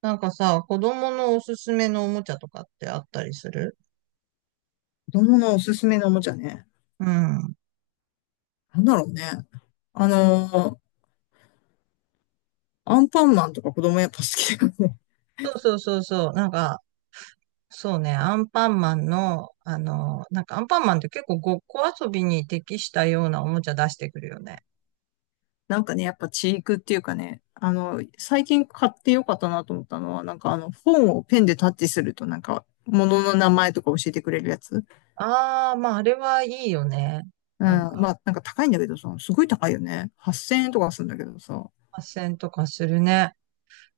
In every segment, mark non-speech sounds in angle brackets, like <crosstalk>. なんかさ、子供のおすすめのおもちゃとかってあったりする？子供のおすすめのおもちゃね。うん。なんだろうね。あの、アンパンマンとか子供やっぱ好きだよね。そうそうそうそう。なんか、そうね、アンパンマンの、なんかアンパンマンって結構ごっこ遊びに適したようなおもちゃ出してくるよね。<laughs> なんかね、やっぱチークっていうかね、最近買ってよかったなと思ったのは、本をペンでタッチするとなんか、物の名前とか教えてくれるやつ。ああ、まああれはいいよね。うん。なんか、まあ、なんか高いんだけどさ、すごい高いよね。8000円とかするんだけどさ。発線とかするね。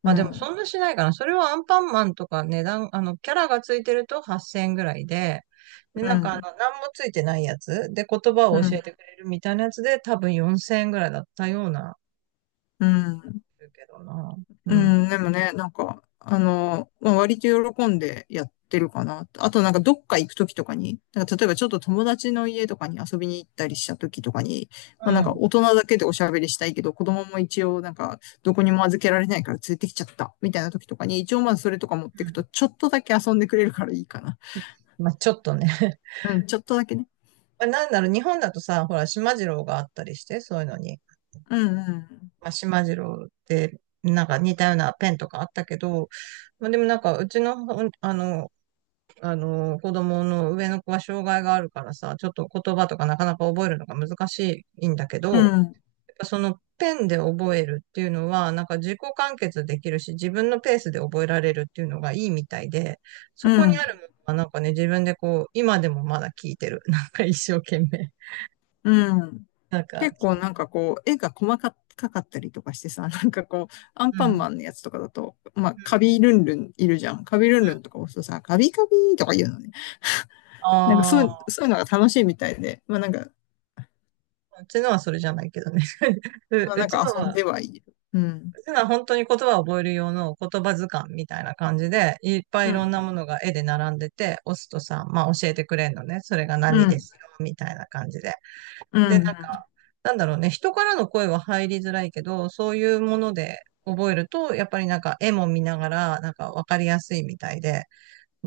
うまあでもそん。んなしないかな。それはアンパンマンとか値段、キャラがついてると8000円ぐらいで、うなんかん。何もついてないやつで言葉うを教えん。てくれるみたいなやつで多分4000円ぐらいだったような、うん。るけどな。ううん。ん、でもね、割と喜んでやってるかな。あとなんかどっか行くときとかに、なんか例えばちょっと友達の家とかに遊びに行ったりしたときとかに、まうあなんかん。大人だけでおしゃべりしたいけど、子供も一応なんかどこにも預けられないから連れてきちゃった、みたいなときとかに、一応まずそれとか持っうてくと、ん。ちょっとだけ遊んでくれるからいいかな。まあちょっとね。<laughs> うん、ちょっとだけね。まあなんだろう、日本だとさ、ほら、島次郎があったりして、そういうのに。うん、うん、まあ島次郎って、なんか似たようなペンとかあったけど、まあでもなんか、うちのほん、あの、あの、子供の上の子は障害があるからさ、ちょっと言葉とかなかなか覚えるのが難しいんだけど、うん、やっぱそのペンで覚えるっていうのは、なんか自己完結できるし、自分のペースで覚えられるっていうのがいいみたいで、そこうにん、あるものはなんかね、自分でこう、今でもまだ聞いてる。なんか一生懸命。うん。なんか、結構なんかこう、絵が細かかったりとかしてさ、なんかこう、アンうパンん、マンのやつとかだと、まあ、うカん、ビルンルンいるじゃん。カビルうンん。ルンとか押すとさ、カビカビとか言うのね。なんかそあう、あ、そういうのが楽しいみたいで、まあなんか、うちのはそれじゃないけどね。<laughs> う、まあうなんちかの遊んでは、はいる。うん。ただ本当に言葉を覚える用の言葉図鑑みたいな感じで、いっぱいういろんなん。ものが絵で並んでて、押すとさ、まあ教えてくれんのね。それがう何でん。すよ、みたいな感じで。うで、なんん。か、なんだろうね。人からの声は入りづらいけど、そういうもので覚えると、やっぱりなんか絵も見ながら、なんかわかりやすいみたいで、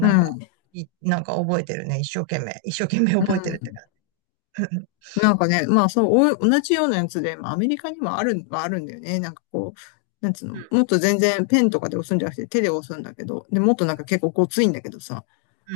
うんか、ん。なんか覚えてるね。一生懸命。一生懸命う覚えてるってん。感じ。<laughs> なんかね、まあそう、お同じようなやつで、まあアメリカにもある、はあるんだよね。なんかこう、なんつううの、もっと全然ペンとかで押すんじゃなくて手で押すんだけど、で、もっとなんか結構ごついんだけどさ、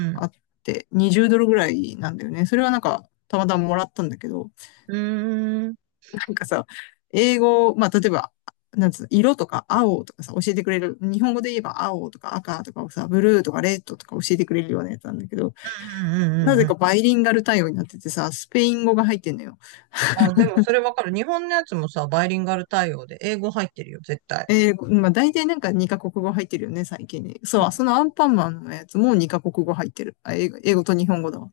ん。あって、20ドルぐらいなんだよね。それはなんか、たまたまもらったんだけど、うん。うーん。うんなんかさ、英語、まあ、例えば、なんつうの、色とか青とかさ、教えてくれる。日本語で言えば青とか赤とかをさ、ブルーとかレッドとか教えてくれるようなやつなんだけど、うんうんうなんぜうかん。バイリンガル対応になっててさ、スペイン語が入ってんのよ。あ、でもそれわかる。日本のやつもさ、バイリンガル対応で英語入ってるよ、絶対。まあ大体なんか2カ国語入ってるよね、最近に。そう、そのアンパンマンのやつも2カ国語入ってる。あ、英語、英語と日本語だわ。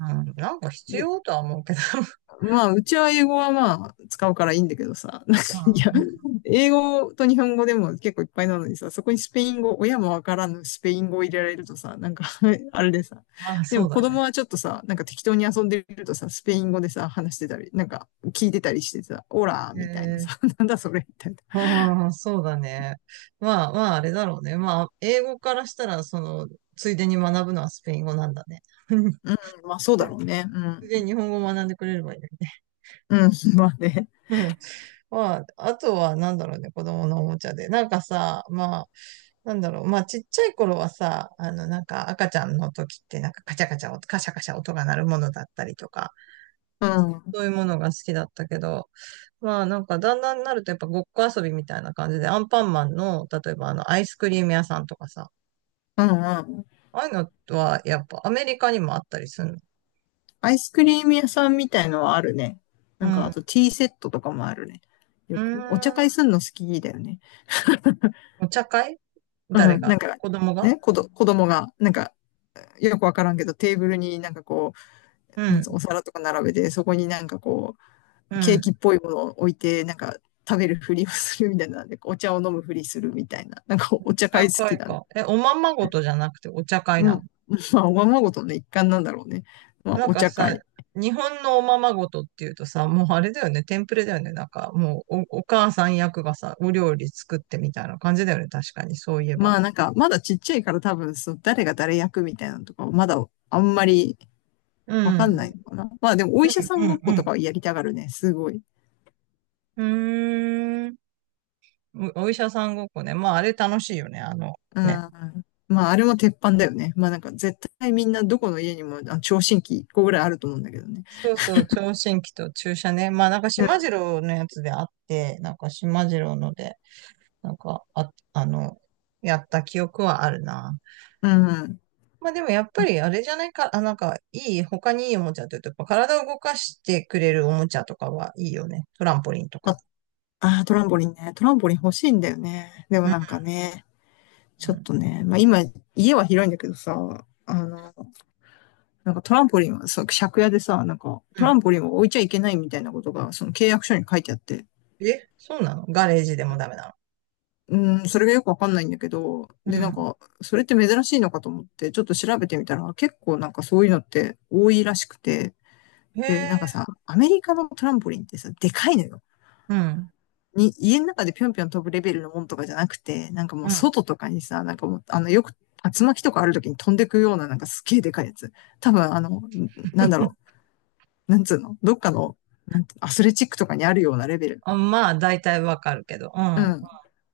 うん、なんか必で、要とは思うけど。<laughs> まあ、うちは英語はまあ、使うからいいんだけどさ、<laughs> なんか、ういや、ん。英語と日本語でも結構いっぱいなのにさ、そこにスペイン語、親もわからぬスペイン語を入れられるとさ、なんか <laughs> あれでさ、まあ、でそうもだ子ね。供はちょっとさ、なんか適当に遊んでるとさ、スペイン語でさ、話してたり、なんか聞いてたりしてさ、オラーえみたいなー。さ、<laughs> なんだそれみたいな。ああ、そうだね。まあまあ、あれだろうね。まあ、英語からしたら、その、ついでに学ぶのはスペイン語なんだね。<laughs> うん、まあそうだろうね。うついでにん。日本語を学んでくれればいいのにね。うん、まあね。まあ、あとは、なんだろうね、子供のおもちゃで。なんかさ、まあ、なんだろう、まあ、ちっちゃい頃はさ、なんか赤ちゃんの時って、なんかカチャカチャカシャカシャ音が鳴るものだったりとか、うん、うん、そういうものが好きだったけど、まあ、なんかだんだんになるとやっぱごっこ遊びみたいな感じで、アンパンマンの、例えばアイスクリーム屋さんとかさ、うん。ああいうのは、やっぱアメリカにもあったりするの？アイスクリーム屋さんみたいのはあるね。うなんか、ん。あうとティーセットとかもあるね。ーよく、お茶ん。会すんの好きだよね。お茶会？誰うん、なんが？か、子供が？ね、子供が、なんか、よくわからんけど、テーブルにうなんつうのん。お皿とか並べて、そこにうケーん。キっぽいものを置いて、なんか、食べるふりをするみたいな、でお茶を飲むふりするみたいな、なんかお茶会好高きいだね。か。え、おままごとじゃなくてお茶会うなの？ん。まあ、おままごとの一環なんだろうね。まあ、なんおか茶さ、会。日本のおままごとっていうとさ、もうあれだよね、テンプレだよね。なんかもうお母さん役がさ、お料理作ってみたいな感じだよね。確かに、そういえば。まあなんか、まだちっちゃいから多分、そう、誰が誰役みたいなのとか、まだあんまりうわかんなん。いのかな。まあでも、お医者さうんごっんこうとかんはやりたがるね、すごい。うん。うーん。お医者さんごっこね。まあ、あれ楽しいよね。うね。ん。まあ、あれも鉄板だよね。まあなんか、絶対みんなどこの家にも、あ、聴診器1個ぐらいあると思うんだけどね。そうそう、聴診器と注射ね。まあ、なんか、うん。島次郎のやつであって、なんか、島次郎ので、なんか、やった記憶はあるな。うん。まあでもやっぱりあれじゃないか、あ、なんかいい、他にいいおもちゃって言うと、やっぱ体を動かしてくれるおもちゃとかはいいよね。トランポリンとあ、か。あー、トランポリンね。トランポリン欲しいんだよね。でもうん。なんかね、うちょっん。とね、まあ今、家は広いんだけどさ、なんかトランポリンはさ、借家でさ、なんかうトラん。ンポリンを置いちゃいけないみたいなことが、その契約書に書いてあって、え、そうなの？ガレージでもダメなの？うん、それがよくわかんないんだけど、うで、なんん。か、それって珍しいのかと思って、ちょっと調べてみたら、結構なんかそういうのって多いらしくて、へで、え、なんかさ、アメリカのトランポリンってさ、でかいのよ。うん。に、家の中でぴょんぴょん飛ぶレベルのもんとかじゃなくて、なんかもううん。外とかにさ、なんかもう、あの、よく竜巻とかある時に飛んでくような、なんかすっげえでかいやつ。多分、なんだ <laughs> ろなんつうのどっかの、なんアスレチックとかにあるようなレベル。あ、まあ大体わかるけど。ううん。ん。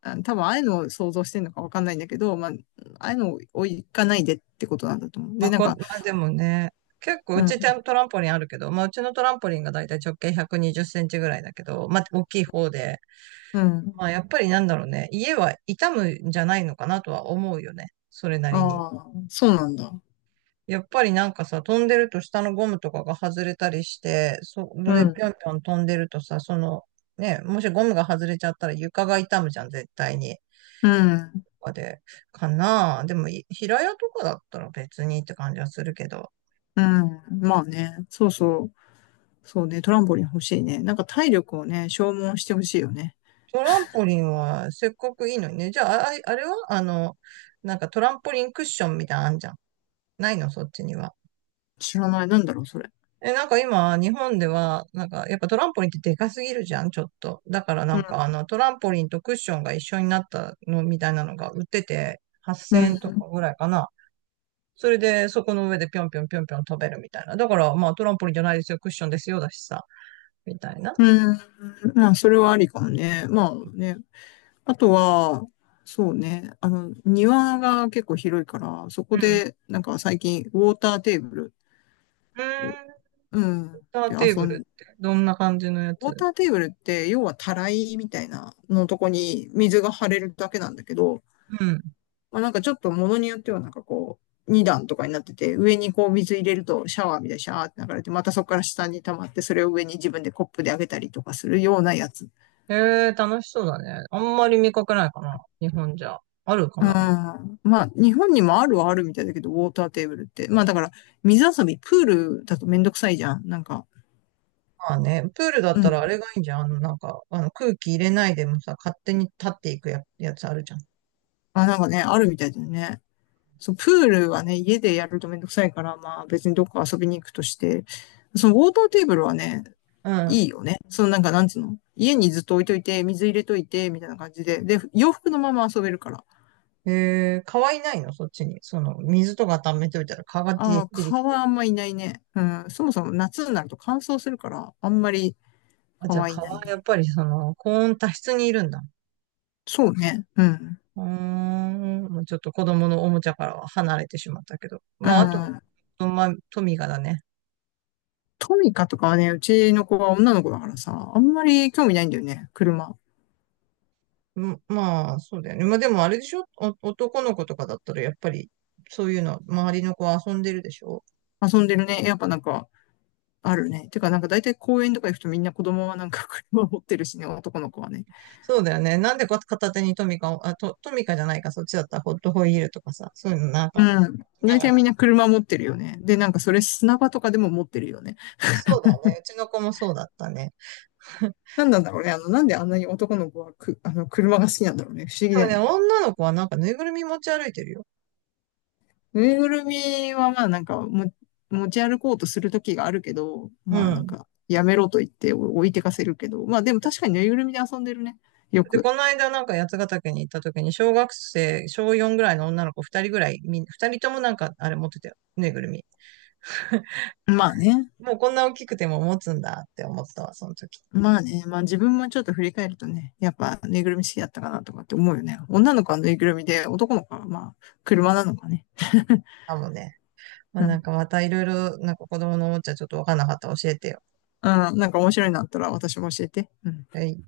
うん多分ああいうのを想像してるのかわかんないんだけど、まあ、ああいうのを行かないでってことなんだと思う。まで、あなんこ、まか、あでもね、結構ううちん、トランポリンあるけど、まあうちのトランポリンが大体直径120センチぐらいだけど、まあ大きい方で、うん。まあやっぱりなんだろうね、家は傷むんじゃないのかなとは思うよね。それなありに。あ、そうなんだ。やっぱりなんかさ、飛んでると下のゴムとかが外れたりして、それうでん、ぴょんぴょん飛んでるとさ、ね、もしゴムが外れちゃったら床が痛むじゃん、絶対に。うん、とかで、かなあ。でも、平屋とかだったら別にって感じはするけど、うん。まあね、そうそう。そうね、トランポリン欲しいね。なんか体力をね、消耗してほしいよね。トランポリンはせっかくいいのにね。じゃあ、あ、あれはなんかトランポリンクッションみたいなのあんじゃん。ないの、そっちには？知らない。なんだろう、それ。え、なんか今、日本では、なんか、やっぱトランポリンってでかすぎるじゃん、ちょっと。だからなうんん。か、トランポリンとクッションが一緒になったのみたいなのが売ってて、う8000円とかん。ぐらいかな。それで、そこの上でぴょんぴょんぴょんぴょん飛べるみたいな。だから、まあ、トランポリンじゃないですよ、クッションですよ、だしさ、みたいな。うん。まあ、それはありかもね。まあね、あとは、そうね、庭が結構広いから、そうこん。で、なんか最近、ウォーターテーブルうを、ーん。セうん、ンターでテー遊ブん、ルって、どんな感じのやウォーつ？ターテーブルって、要はたらいみたいなのとこに水が張れるだけなんだけど、うん。まあ、なんかちょっと物によっては2段とかになってて、上にこう水入れるとシャワーみたいにシャーって流れて、またそこから下に溜まって、それを上に自分でコップであげたりとかするようなやつ。へえ、楽しそうだね。あんまり見かけないかな、日本じゃ。あるかうん。な。まあ、日本にもあるはあるみたいだけど、ウォーターテーブルって。まあ、だから、水遊び、プールだとめんどくさいじゃん。なんか、まあね、プールだっうたらん。あれがいいんじゃん。なんか、空気入れないでもさ、勝手に立っていくやつあるじゃん。まあ、なんかね、あるみたいだよね。そう、プールはね、家でやるとめんどくさいから、まあ、別にどっか遊びに行くとして、そのウォーターテーブルはね、いういよね。そのなんか、なんつうの家にずっと置いといて、水入れといて、みたいな感じで。で、洋服のまま遊べるから。ん。川いないの、そっちに？水とか溜めておいたら川が出あてあ、出てき蚊てるはあじゃんまいないね。うん。そもそも夏になると乾燥するから、あんまりん。あ、蚊じゃあはいない川、やね。っぱり高温多湿にいるんだ。そうね。うん。うーん、もうちょっと子供のおもちゃからは離れてしまったけど。うまあ、あと、ん。まあ、トミカだね。トミカとかはね、うちの子は女の子だからさ、あんまり興味ないんだよね、車。うん、まあ、そうだよね。まあでもあれでしょお、男の子とかだったらやっぱり、そういうの、周りの子は遊んでるでしょ？遊んでるね。やっぱなんか、あるね。てか、なんか大体公園とか行くとみんな子供はなんか <laughs> 車持ってるしね、男の子はね。そうだよね。なんで片手にトミカを、あ、トミカじゃないか、そっちだったらホットホイールとかさ、そういうのなんうか、ん。聞きな大が体みら。んな車持ってるよね。で、なんかそれ砂場とかでも持ってるよね。そうだね。うちの子もそうだったね。<laughs> なんなんだろうね。なんであんなに男の子はく、車が好きなんだろうね。不思議でだもよね、ね。女の子はなんかぬいぐるみ持ち歩いてるよ。ぬいぐるみはまあなんかも持ち歩こうとする時があるけど、うまあなんん。かやめろと言って置いてかせるけど、まあでも確かにぬいぐるみで遊んでるね。よで、く。この間なんか八ヶ岳に行った時に、小学生、小4ぐらいの女の子2人ぐらい、2人ともなんかあれ持ってたよ。ぬいぐるみ。まあね。もうこんな大きくても持つんだって思ったわ、その時。まあね。まあ自分もちょっと振り返るとね、やっぱぬいぐるみ好きだったかなとかって思うよね。女の子はぬいぐるみで、男の子はまあ車なのかね。あ、もうね。まあ、うなんん。かまたいろいろ、なんか子供のおもちゃちょっとわかんなかったら教えてよ。うん。なんか面白いのあったら私も教えて。うん。はい。